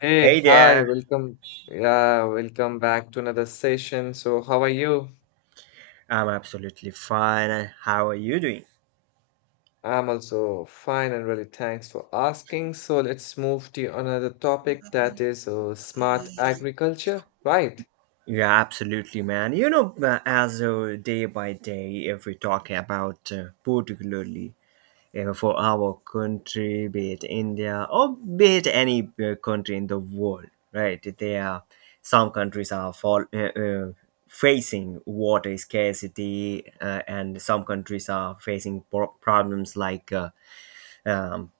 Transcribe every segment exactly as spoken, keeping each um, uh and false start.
Hey, Hey hi, there. welcome. Yeah, welcome back to another session. So, how are you? I'm absolutely fine. How are you doing? I'm also fine and really thanks for asking. So, let's move to another topic that is uh, smart agriculture, right? Yeah, absolutely, man. You know, uh, as uh, day by day, if we talk about uh, particularly uh, for our country, be it India or be it any uh, country in the world, right? There, are some countries are fall, uh, uh, facing water scarcity, uh, and some countries are facing pro- problems like uh, um,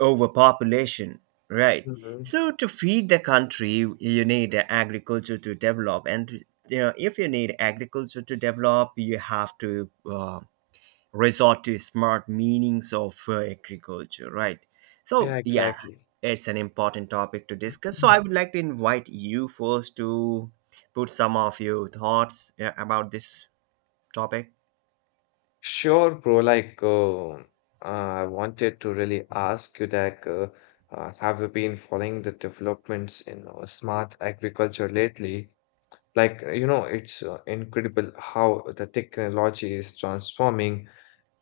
overpopulation, right? Hmm. So to feed the country, you need agriculture to develop. And you know, if you need agriculture to develop, you have to uh, resort to smart meanings of uh, agriculture, right? Yeah, So yeah, exactly. it's an important topic to discuss, so I Mhm. would like to invite you first to put some of your thoughts uh, about this topic. Sure, bro. Like, uh, uh, I wanted to really ask you that uh, uh, have you been following the developments in uh, smart agriculture lately? Like, uh, you know, it's uh, incredible how the technology is transforming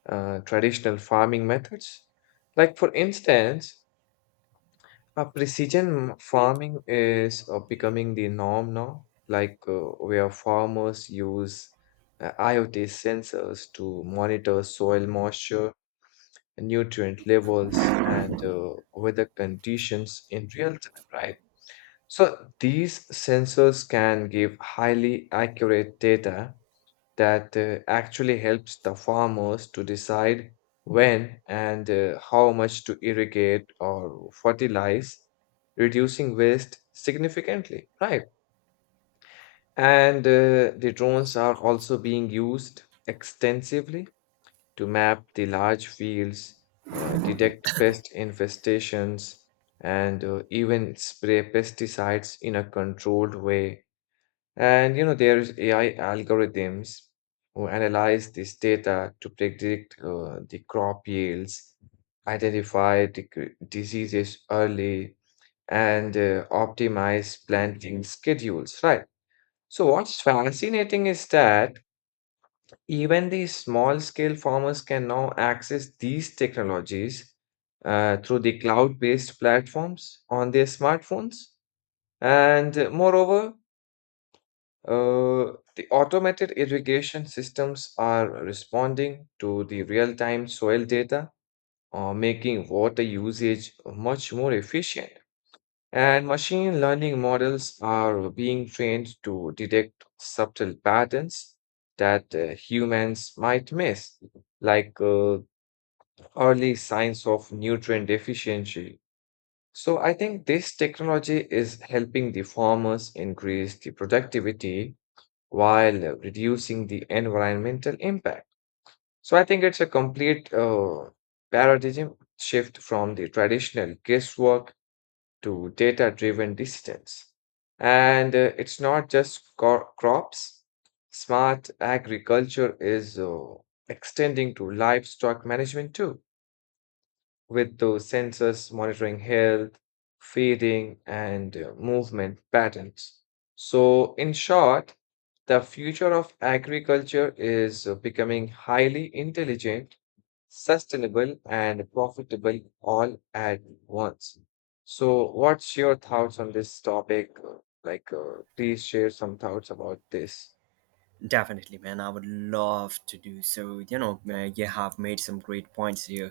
uh, traditional farming methods. Like, for instance, uh, precision farming is uh, becoming the norm now, like, uh, where farmers use uh, IoT sensors to monitor soil moisture, nutrient levels, and uh, weather conditions in real time, right? So these sensors can give highly accurate data that uh, actually helps the farmers to decide when and uh, how much to irrigate or fertilize, reducing waste significantly, right? And uh, the drones are also being used extensively to map the large fields, uh, detect pest infestations, and uh, even spray pesticides in a controlled way. And you know, there's A I algorithms who analyze this data to predict uh, the crop yields, identify the cr- diseases early, and uh, optimize planting schedules, right? So, what's fascinating is that even the small-scale farmers can now access these technologies uh, through the cloud-based platforms on their smartphones. And uh, moreover, uh, the automated irrigation systems are responding to the real-time soil data, uh, making water usage much more efficient. And machine learning models are being trained to detect subtle patterns that uh, humans might miss, like, uh, early signs of nutrient deficiency. So I think this technology is helping the farmers increase the productivity while uh, reducing the environmental impact. So I think it's a complete uh, paradigm shift from the traditional guesswork to data driven decisions. And uh, it's not just cro- crops, smart agriculture is uh, extending to livestock management too, with those sensors monitoring health, feeding, and uh, movement patterns. So, in short, the future of agriculture is uh, becoming highly intelligent, sustainable, and profitable all at once. So, what's your thoughts on this topic? Uh, Like, uh, please share some thoughts about this. Definitely, man, I would love to do so. You know uh, you have made some great points here.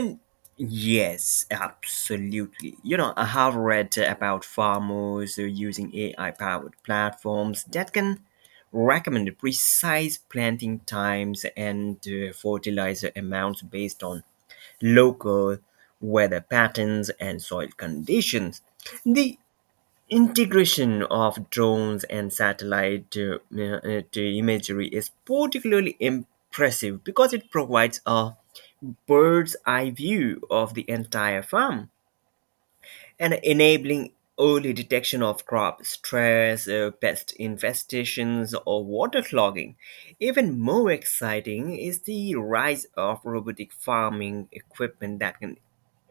And yes, absolutely. You know, I have read about farmers uh, using A I powered platforms that can recommend precise planting times and uh, fertilizer amounts based on local weather patterns and soil conditions. The integration of drones and satellite uh, uh, uh, imagery is particularly impressive because it provides a bird's eye view of the entire farm and enabling early detection of crop stress, uh, pest infestations, or water clogging. Even more exciting is the rise of robotic farming equipment that can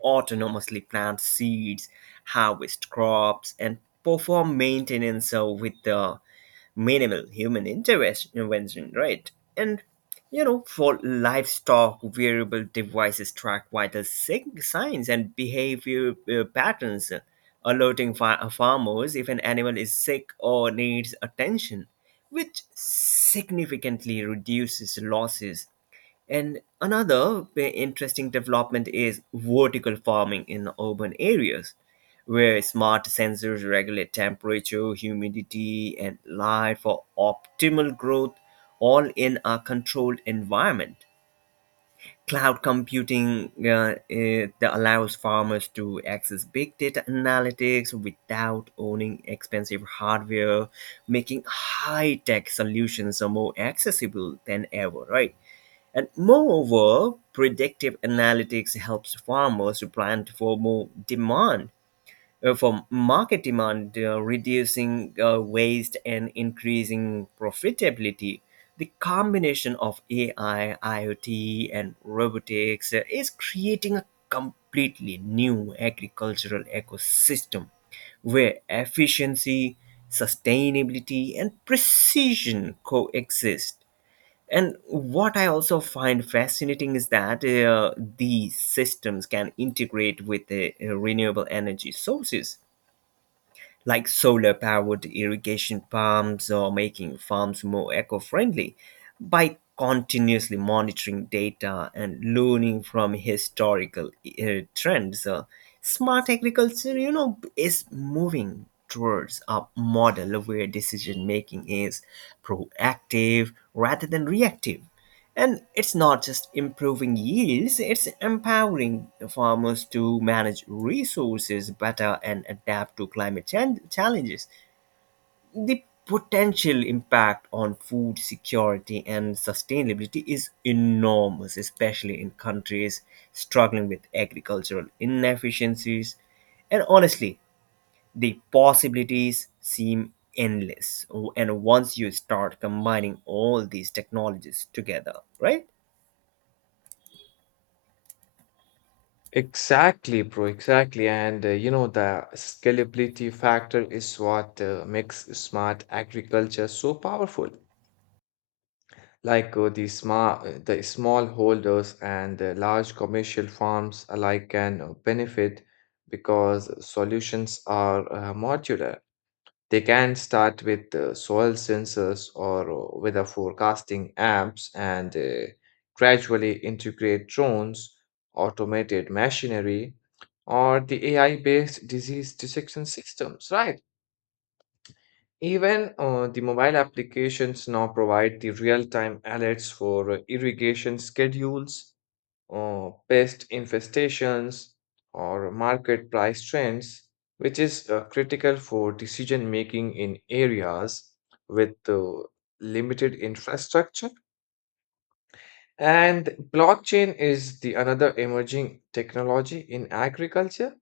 autonomously plant seeds, harvest crops, and perform maintenance uh, with the minimal human intervention, right? And you know, for livestock, wearable devices track vital sig- signs and behavior uh, patterns, alerting fa- farmers if an animal is sick or needs attention, which significantly reduces losses. And another ve- interesting development is vertical farming in urban areas, where smart sensors regulate temperature, humidity, and light for optimal growth, all in a controlled environment. Cloud computing uh, uh, that allows farmers to access big data analytics without owning expensive hardware, making high tech solutions are more accessible than ever, right? And moreover, predictive analytics helps farmers to plan for more demand, uh, for market demand, uh, reducing uh, waste and increasing profitability. The combination of A I, IoT, and robotics uh, is creating a completely new agricultural ecosystem where efficiency, sustainability, and precision coexist. And what I also find fascinating is that uh, these systems can integrate with the uh, renewable energy sources like solar powered irrigation pumps or making farms more eco friendly by continuously monitoring data and learning from historical uh, trends. Uh, smart agriculture, you know, is moving towards a model where decision making is proactive rather than reactive, and it's not just improving yields, it's empowering the farmers to manage resources better and adapt to climate chan- challenges. The potential impact on food security and sustainability is enormous, especially in countries struggling with agricultural inefficiencies. And honestly, the possibilities seem endless. And once you start combining all these technologies together, right? Exactly, bro. Exactly. And uh, you know, the scalability factor is what uh, makes smart agriculture so powerful. Like uh, the smart, the small holders and the large commercial farms alike can uh, benefit because solutions are uh, modular. They can start with uh, soil sensors or uh, weather forecasting apps and uh, gradually integrate drones, automated machinery, or the A I based disease detection systems, right? Even uh, the mobile applications now provide the real time alerts for uh, irrigation schedules, uh, pest infestations, or market price trends, which is uh, critical for decision making in areas with uh, limited infrastructure. And blockchain is the another emerging technology in agriculture,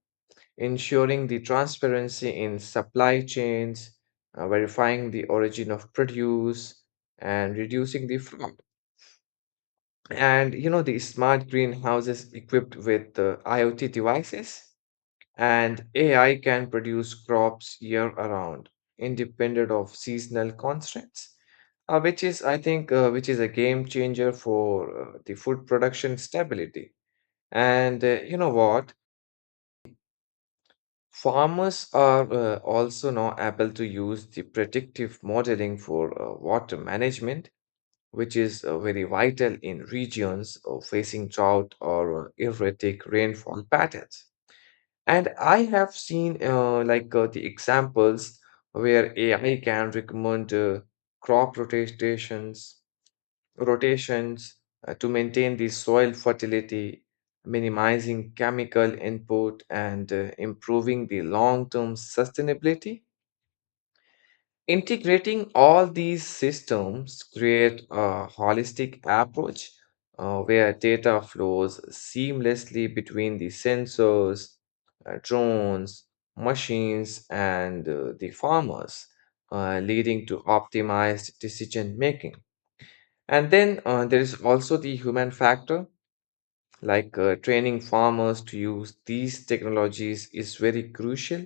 ensuring the transparency in supply chains, uh, verifying the origin of produce, and reducing the fraud. And you know, the smart greenhouses equipped with uh, IoT devices and A I can produce crops year around, independent of seasonal constraints, uh, which is, I think, uh, which is a game changer for uh, the food production stability. And uh, you know what? Farmers are uh, also now able to use the predictive modeling for uh, water management, which is uh, very vital in regions uh, facing drought or uh, erratic rainfall patterns. And I have seen uh, like uh, the examples where A I can recommend uh, crop rotations, rotations uh, to maintain the soil fertility, minimizing chemical input and uh, improving the long-term sustainability. Integrating all these systems create a holistic approach uh, where data flows seamlessly between the sensors, uh, drones, machines, and uh, the farmers, uh, leading to optimized decision making. And then uh, there is also the human factor, like, uh, training farmers to use these technologies is very crucial,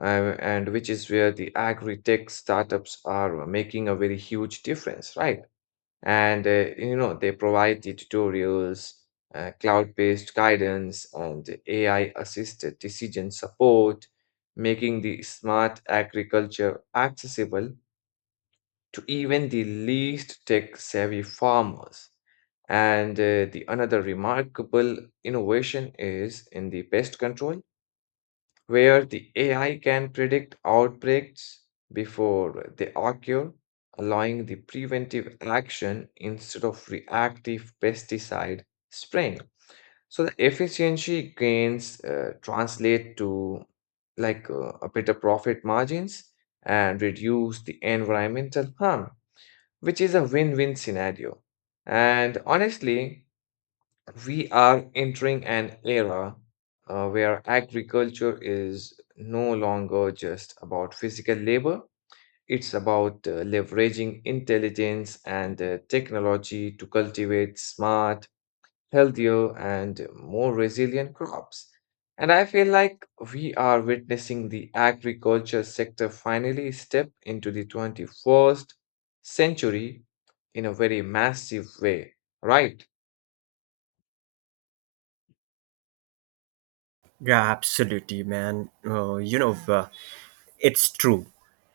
uh, and which is where the agri-tech startups are making a very huge difference, right? And uh, you know, they provide the tutorials, uh, cloud-based guidance, and A I-assisted decision support, making the smart agriculture accessible to even the least tech-savvy farmers. And uh, the another remarkable innovation is in the pest control, where the A I can predict outbreaks before they occur, allowing the preventive action instead of reactive pesticide spraying. So the efficiency gains uh, translate to, like, uh, a better profit margins and reduce the environmental harm, which is a win-win scenario. And honestly, we are entering an era uh, where agriculture is no longer just about physical labor. It's about uh, leveraging intelligence and uh, technology to cultivate smart, healthier, and more resilient crops. And I feel like we are witnessing the agriculture sector finally step into the twenty-first century in a very massive way, right? Yeah, absolutely, man. Uh, you know, uh, it's true.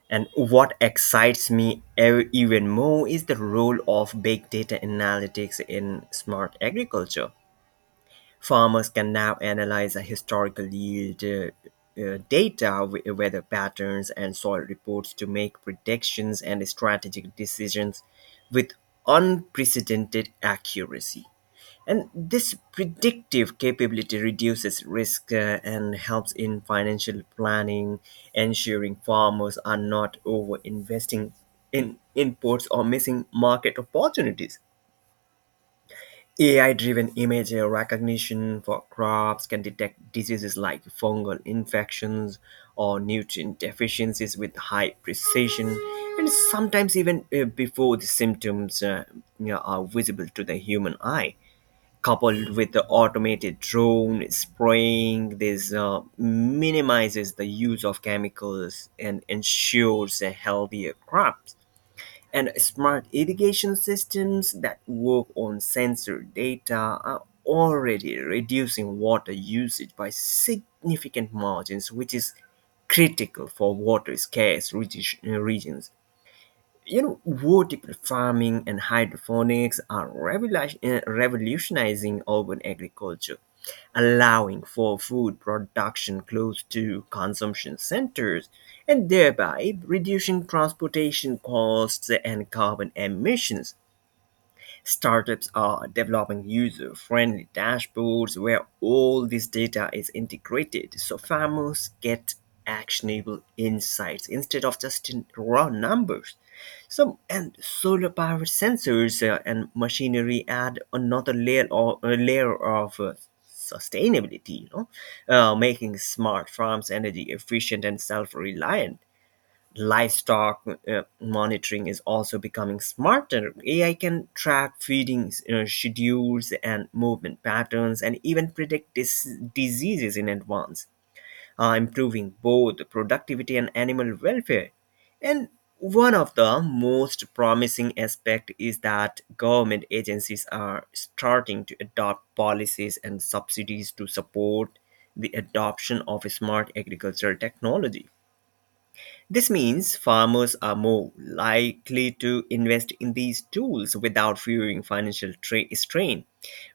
And what excites me ev- even more is the role of big data analytics in smart agriculture. Farmers can now analyze a historical yield uh, uh, data, w- weather patterns, and soil reports to make predictions and strategic decisions with unprecedented accuracy. And this predictive capability reduces risk uh, and helps in financial planning, ensuring farmers are not over investing in inputs or missing market opportunities. A I driven image recognition for crops can detect diseases like fungal infections or nutrient deficiencies with high precision, and sometimes even uh, before the symptoms uh, you know, are visible to the human eye, coupled with the automated drone spraying. This uh, minimizes the use of chemicals and ensures a healthier crops. And smart irrigation systems that work on sensor data are already reducing water usage by significant margins, which is critical for water scarce regi- regions. You know, vertical farming and hydroponics are revolution- uh, revolutionizing urban agriculture, allowing for food production close to consumption centers, and thereby reducing transportation costs and carbon emissions. Startups are developing user friendly dashboards where all this data is integrated, so farmers get actionable insights instead of just raw numbers. So, and solar powered sensors uh, and machinery add another layer or a layer of uh, sustainability, you know, uh, making smart farms energy efficient and self reliant. Livestock uh, monitoring is also becoming smarter. A I can track feeding uh, schedules and movement patterns, and even predict dis- diseases in advance, uh, improving both productivity and animal welfare. And one of the most promising aspect is that government agencies are starting to adopt policies and subsidies to support the adoption of smart agricultural technology. This means farmers are more likely to invest in these tools without fearing financial tra- strain.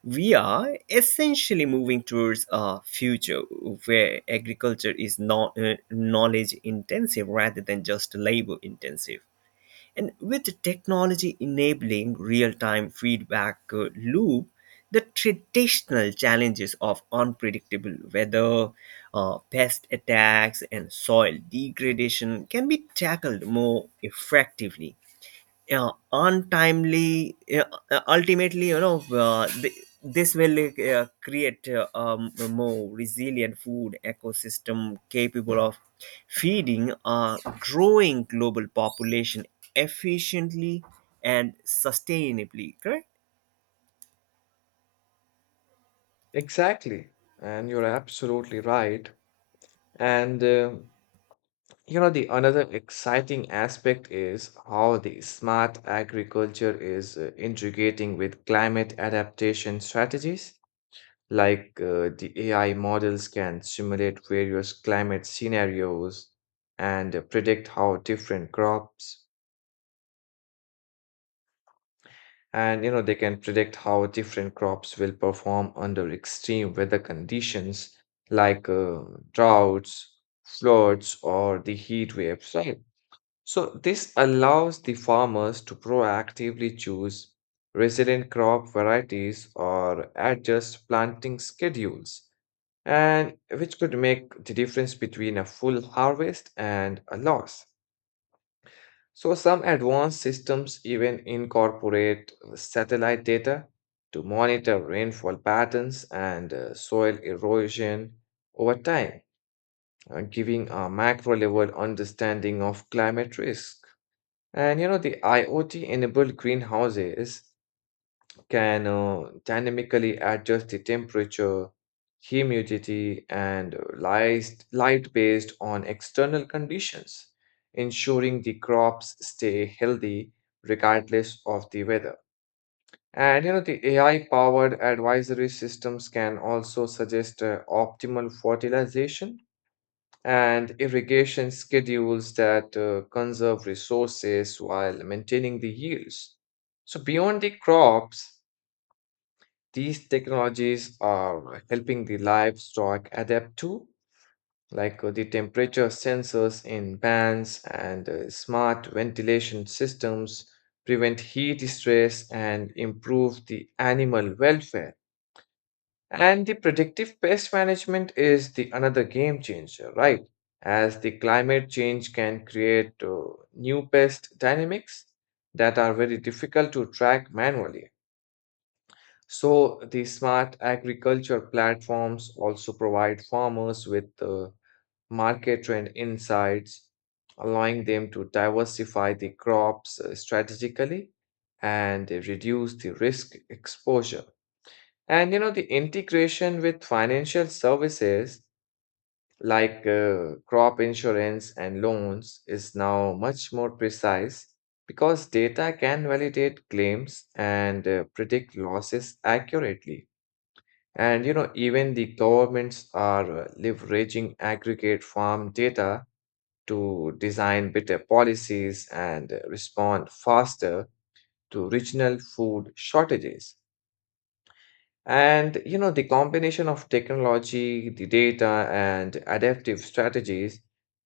We are essentially moving towards a future where agriculture is not uh, knowledge intensive rather than just labor intensive. And with technology enabling real time feedback uh, loop, the traditional challenges of unpredictable weather, uh, pest attacks, and soil degradation can be tackled more effectively, uh, untimely uh, uh, ultimately, you know, uh, th- this will uh, create uh, um, a more resilient food ecosystem capable of feeding a growing global population efficiently and sustainably, correct? Exactly. And you're absolutely right. And uh, you know, the another exciting aspect is how the smart agriculture is uh, integrating with climate adaptation strategies. Like, uh, the A I models can simulate various climate scenarios and uh, predict how different crops and you know they can predict how different crops will perform under extreme weather conditions, like, uh, droughts, floods, or the heat waves, right? So this allows the farmers to proactively choose resilient crop varieties or adjust planting schedules, and which could make the difference between a full harvest and a loss. So some advanced systems even incorporate satellite data to monitor rainfall patterns and uh, soil erosion over time, uh, giving a macro level understanding of climate risk. And you know, the IoT enabled greenhouses can uh, dynamically adjust the temperature, humidity, and light, light based on external conditions, ensuring the crops stay healthy regardless of the weather. And you know, the A I powered advisory systems can also suggest uh, optimal fertilization and irrigation schedules that uh, conserve resources while maintaining the yields. So, beyond the crops, these technologies are helping the livestock adapt to, like, uh, the temperature sensors in pans and uh, smart ventilation systems prevent heat stress and improve the animal welfare. And the predictive pest management is the another game changer, right? As the climate change can create uh, new pest dynamics that are very difficult to track manually. So the smart agriculture platforms also provide farmers with uh, market trend insights, allowing them to diversify the crops uh, strategically and uh, reduce the risk exposure. And you know, the integration with financial services, like, uh, crop insurance and loans is now much more precise because data can validate claims and uh, predict losses accurately. And you know, even the governments are uh, leveraging aggregate farm data to design better policies and uh, respond faster to regional food shortages. And you know, the combination of technology, the data, and adaptive strategies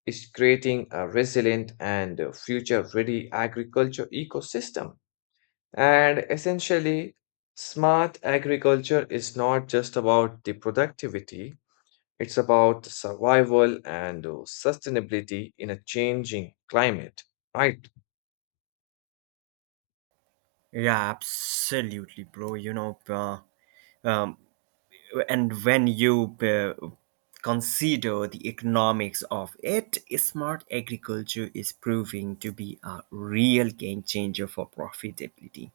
is creating a resilient and future ready agriculture ecosystem. And essentially, smart agriculture is not just about the productivity. It's about survival and uh, sustainability in a changing climate, right? Yeah, absolutely, bro. You know, uh, um, and when you uh, consider the economics of it, smart agriculture is proving to be a real game changer for profitability.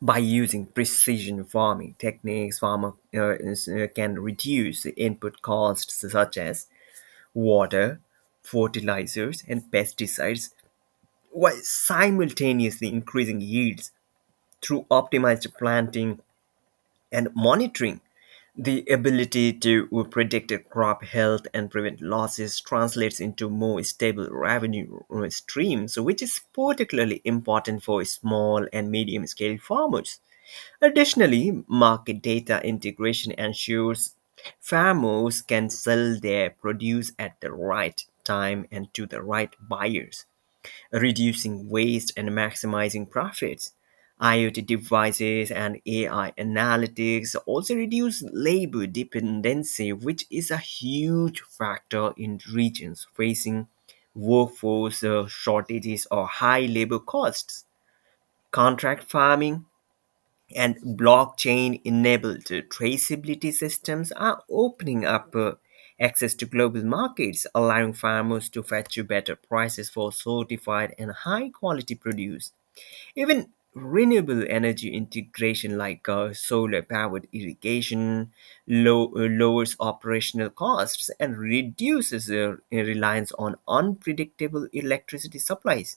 By using precision farming techniques, farmer uh, is- uh, can reduce the input costs such as water, fertilizers, and pesticides, while simultaneously increasing yields through optimized planting and monitoring. The ability to predict crop health and prevent losses translates into more stable revenue uh, streams, which is particularly important for small and medium scale farmers. Additionally, market data integration ensures farmers can sell their produce at the right time and to the right buyers, reducing waste and maximizing profits. IoT devices and A I analytics also reduce labor dependency, which is a huge factor in regions facing workforce uh, shortages or high labor costs. Contract farming and blockchain enabled traceability systems are opening up uh, access to global markets, allowing farmers to fetch better prices for certified and high quality produce. Even renewable energy integration like uh, solar powered irrigation low, uh, lowers operational costs and reduces uh, reliance on unpredictable electricity supplies.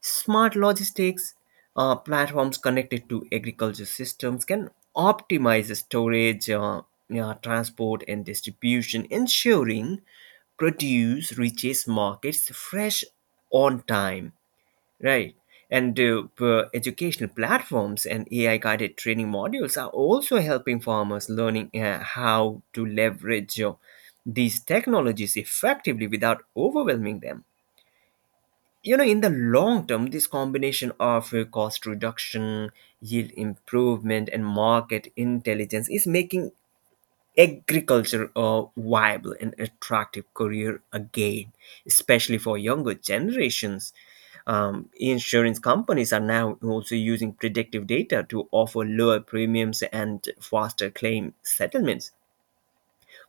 Smart logistics uh, platforms connected to agriculture systems can optimize storage, uh, yeah, transport, and distribution, ensuring produce reaches markets fresh on time, right? And uh, p- educational platforms and A I guided training modules are also helping farmers learning uh, how to leverage uh, these technologies effectively without overwhelming them. You know, in the long term, this combination of uh, cost reduction, yield improvement, and market intelligence is making agriculture a viable and attractive career again, especially for younger generations. Um, insurance companies are now also using predictive data to offer lower premiums and faster claim settlements,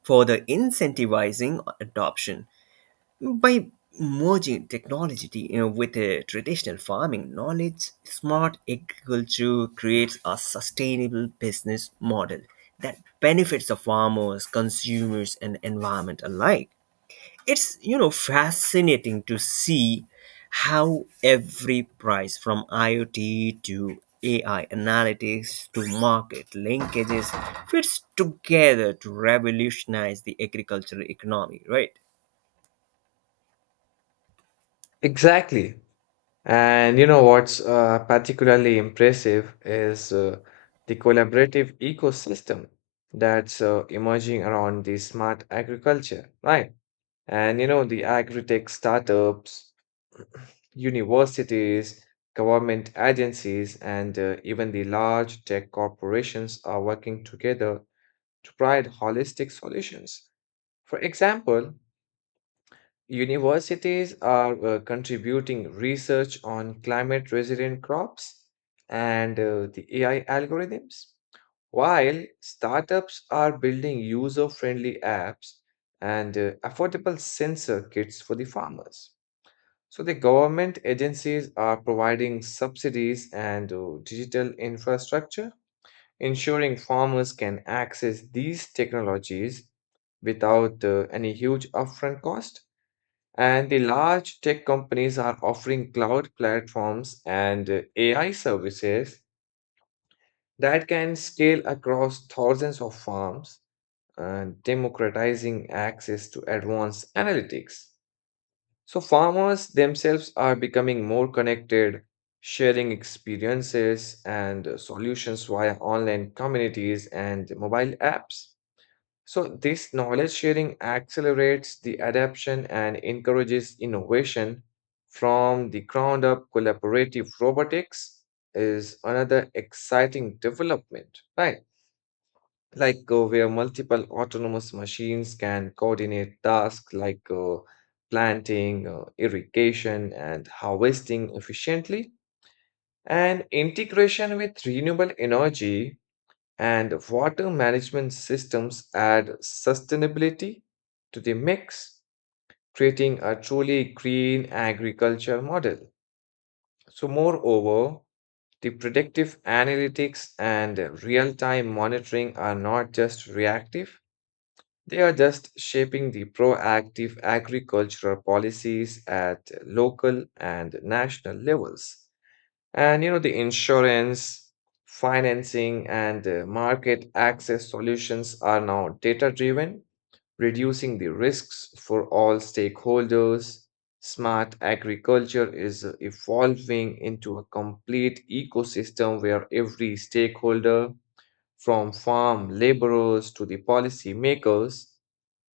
further incentivizing adoption. By merging technology, you know, with uh, traditional farming knowledge, smart agriculture creates a sustainable business model that benefits the farmers, consumers, and environment alike. It's, you know, fascinating to see how every price from IoT to A I analytics to market linkages fits together to revolutionize the agricultural economy, right? Exactly. And you know what's uh, particularly impressive is uh, the collaborative ecosystem that's uh, emerging around the smart agriculture, right? And you know, the agri-tech startups, universities, government agencies, and uh, even the large tech corporations are working together to provide holistic solutions. For example, universities are uh, contributing research on climate resilient crops and uh, the A I algorithms, while startups are building user friendly apps and uh, affordable sensor kits for the farmers. So, the government agencies are providing subsidies and uh, digital infrastructure, ensuring farmers can access these technologies without uh, any huge upfront cost. And the large tech companies are offering cloud platforms and uh, A I services that can scale across thousands of farms, uh, democratizing access to advanced analytics. So, farmers themselves are becoming more connected, sharing experiences and uh, solutions via online communities and mobile apps. So, this knowledge sharing accelerates the adoption and encourages innovation from the ground up. Collaborative robotics is another exciting development, right? Like, uh, where multiple autonomous machines can coordinate tasks like, uh, planting, uh, irrigation, and harvesting efficiently. And integration with renewable energy and water management systems add sustainability to the mix, creating a truly green agriculture model. So, moreover, the predictive analytics and real time monitoring are not just reactive, they are just shaping the proactive agricultural policies at local and national levels. And you know, the insurance, financing, and uh, market access solutions are now data driven, reducing the risks for all stakeholders. Smart agriculture is uh, evolving into a complete ecosystem where every stakeholder, from farm laborers to the policy makers,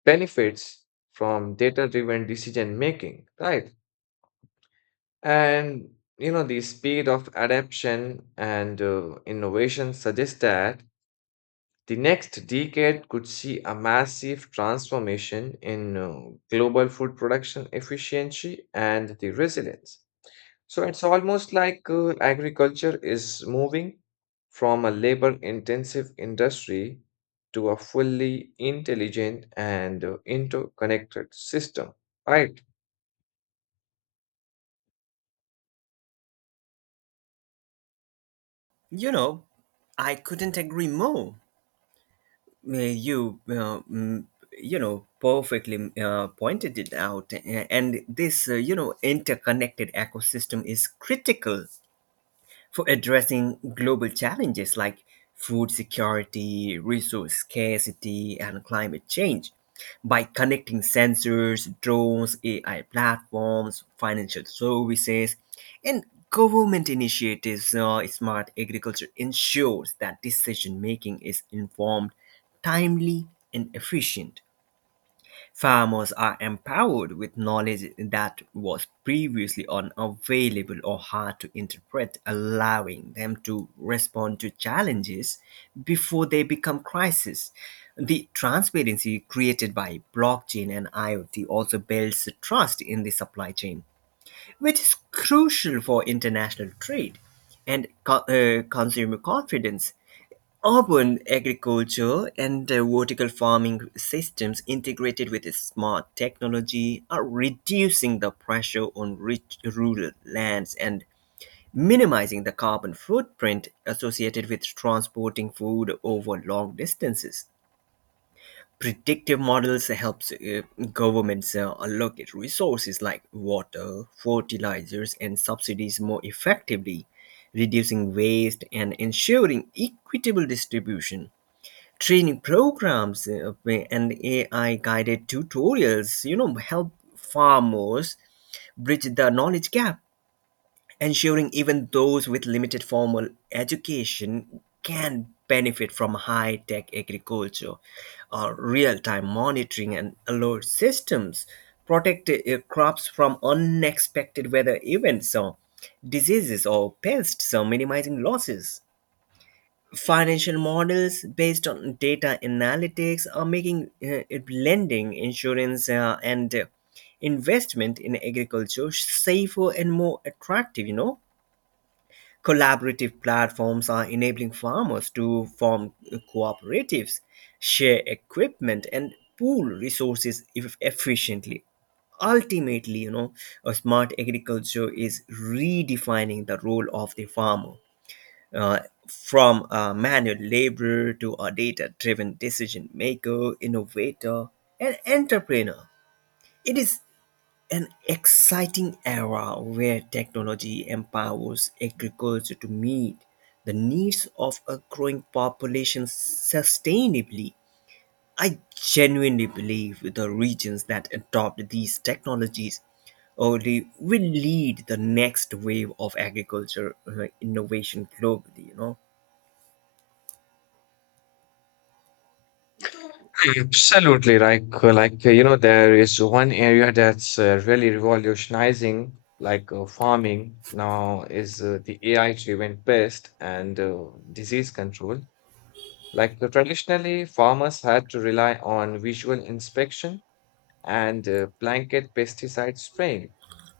benefits from data driven decision making, right? And you know, the speed of adaptation and uh, innovation suggests that the next decade could see a massive transformation in uh, global food production efficiency and the resilience. So it's almost like uh, agriculture is moving from a labor-intensive industry to a fully intelligent and uh, interconnected system, right? You know, I couldn't agree more. Uh, You, uh, mm, you know, perfectly uh, pointed it out. A- and this, uh, you know, interconnected ecosystem is critical for addressing global challenges like food security, resource scarcity, and climate change, by connecting sensors, drones, A I platforms, financial services, and government initiatives. Uh, smart agriculture ensures that decision making is informed, timely, and efficient. Farmers are empowered with knowledge that was previously unavailable or hard to interpret, allowing them to respond to challenges before they become crises. The transparency created by blockchain and IoT also builds trust in the supply chain, which is crucial for international trade and co- uh, consumer confidence. Urban agriculture and uh, vertical farming systems integrated with smart technology are reducing the pressure on rich rural lands and minimizing the carbon footprint associated with transporting food over long distances. Predictive models helps uh, governments uh, allocate resources like water, fertilizers, and subsidies more effectively, reducing waste and ensuring equitable distribution. Training programs uh, and A I guided tutorials, you know, help farmers bridge the knowledge gap, ensuring even those with limited formal education can benefit from high tech agriculture. Uh, real time monitoring and alert systems protect uh, crops from unexpected weather events, or diseases, or pests, so minimizing losses. Financial models based on data analytics are making uh, it lending, insurance, uh, and uh, investment in agriculture safer and more attractive. You know, collaborative platforms are enabling farmers to form cooperatives, share equipment, and pool resources eff- efficiently. Ultimately, you know, a smart agriculture is redefining the role of the farmer. Uh, from a manual laborer to a data driven decision maker, innovator, and entrepreneur. It is an exciting era where technology empowers agriculture to meet the needs of a growing population sustainably. I genuinely believe the regions that adopt these technologies only will lead the next wave of agriculture uh, innovation globally, you know. Absolutely, like uh, like uh, you know, there is one area that's uh, really revolutionizing, like, uh, farming now is uh, the A I-driven pest and uh, disease control. Like, uh, traditionally, farmers had to rely on visual inspection and uh, blanket pesticide spraying,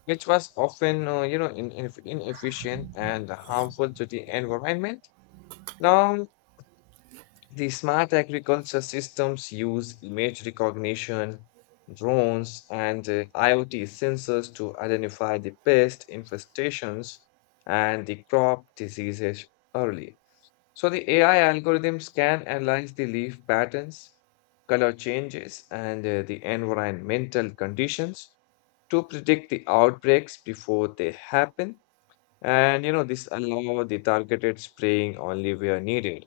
which was often uh, you know in, in, inefficient and harmful to the environment. Now the smart agriculture systems use image recognition, drones, and uh, IoT sensors to identify the pest infestations and the crop diseases early. So the A I algorithms can analyze the leaf patterns, color changes, and uh, the environmental conditions to predict the outbreaks before they happen. And you know, this allow the targeted spraying only where needed,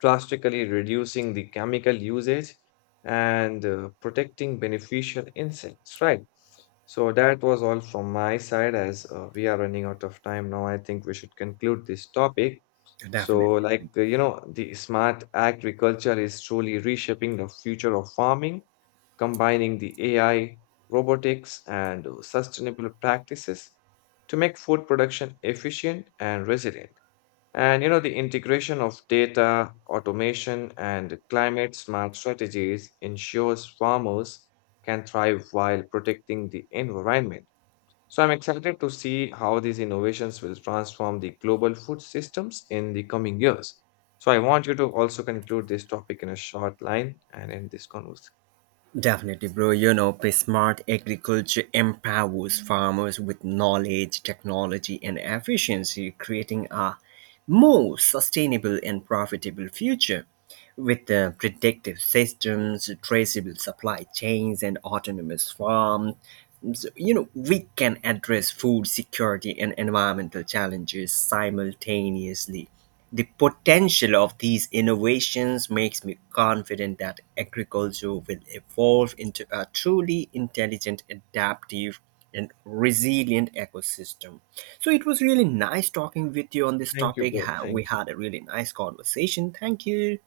drastically reducing the chemical usage and uh, protecting beneficial insects, right? So that was all from my side, as uh, we are running out of time now. I think we should conclude this topic. So, Definitely. like, uh, you know, the smart agriculture is truly reshaping the future of farming, combining the A I, robotics, and uh, sustainable practices to make food production efficient and resilient. And you know, the integration of data, automation, and climate smart strategies ensures farmers can thrive while protecting the environment. So I'm excited to see how these innovations will transform the global food systems in the coming years. So I want you to also conclude this topic in a short line and end this conversation. Definitely, bro. You know, p- smart agriculture empowers farmers with knowledge, technology, and efficiency, creating a more sustainable and profitable future. With uh, predictive systems, traceable supply chains, and autonomous farms, so, you know, we can address food security and environmental challenges simultaneously. The potential of these innovations makes me confident that agriculture will evolve into a truly intelligent, adaptive, and resilient ecosystem. So it was really nice talking with you on this Thank you, topic. bro. Ha- We Thank you. had a really nice conversation. Thank you.